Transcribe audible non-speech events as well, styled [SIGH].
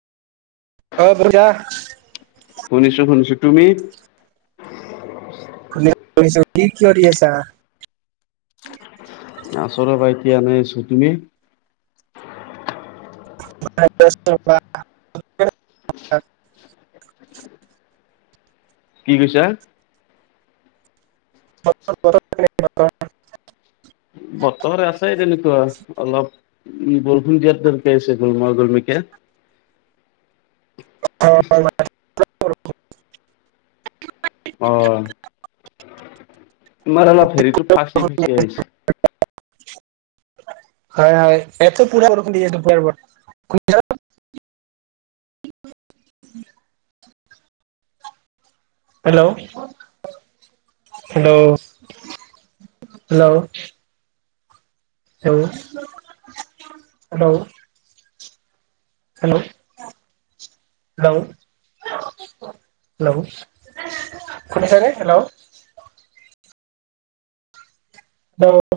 অ হ'ব দিয়া। শুনিছো শুনিছো। তুমি? শুনিছো শুনিছো। কি কৰি আছা? আছো ৰ'বা এতিয়া এনেই আছো। তুমি? [UNINTELLIGIBLE] কি কৈছা? [UNINTELLIGIBLE] [UNINTELLIGIBLE] বতৰ আছে তেনেকুৱা অলপ উম বৰষুণ দিয়া তেনকে আছে গৰমা গৰমিকে। অ [UNINTELLIGIBLE] অ তোমাৰ অলপ হেৰিটো ফাঁচি-ফিচি আহিছে। হয় হয় ইয়াটো পুৰা বৰষুণ দি আছে দুপৰীয়াৰ পৰা। শুনিছানে? Hello hello hello. Hello hello. Hello hello. Hello শুনিছানে হেল্ল'? হেল্ল'।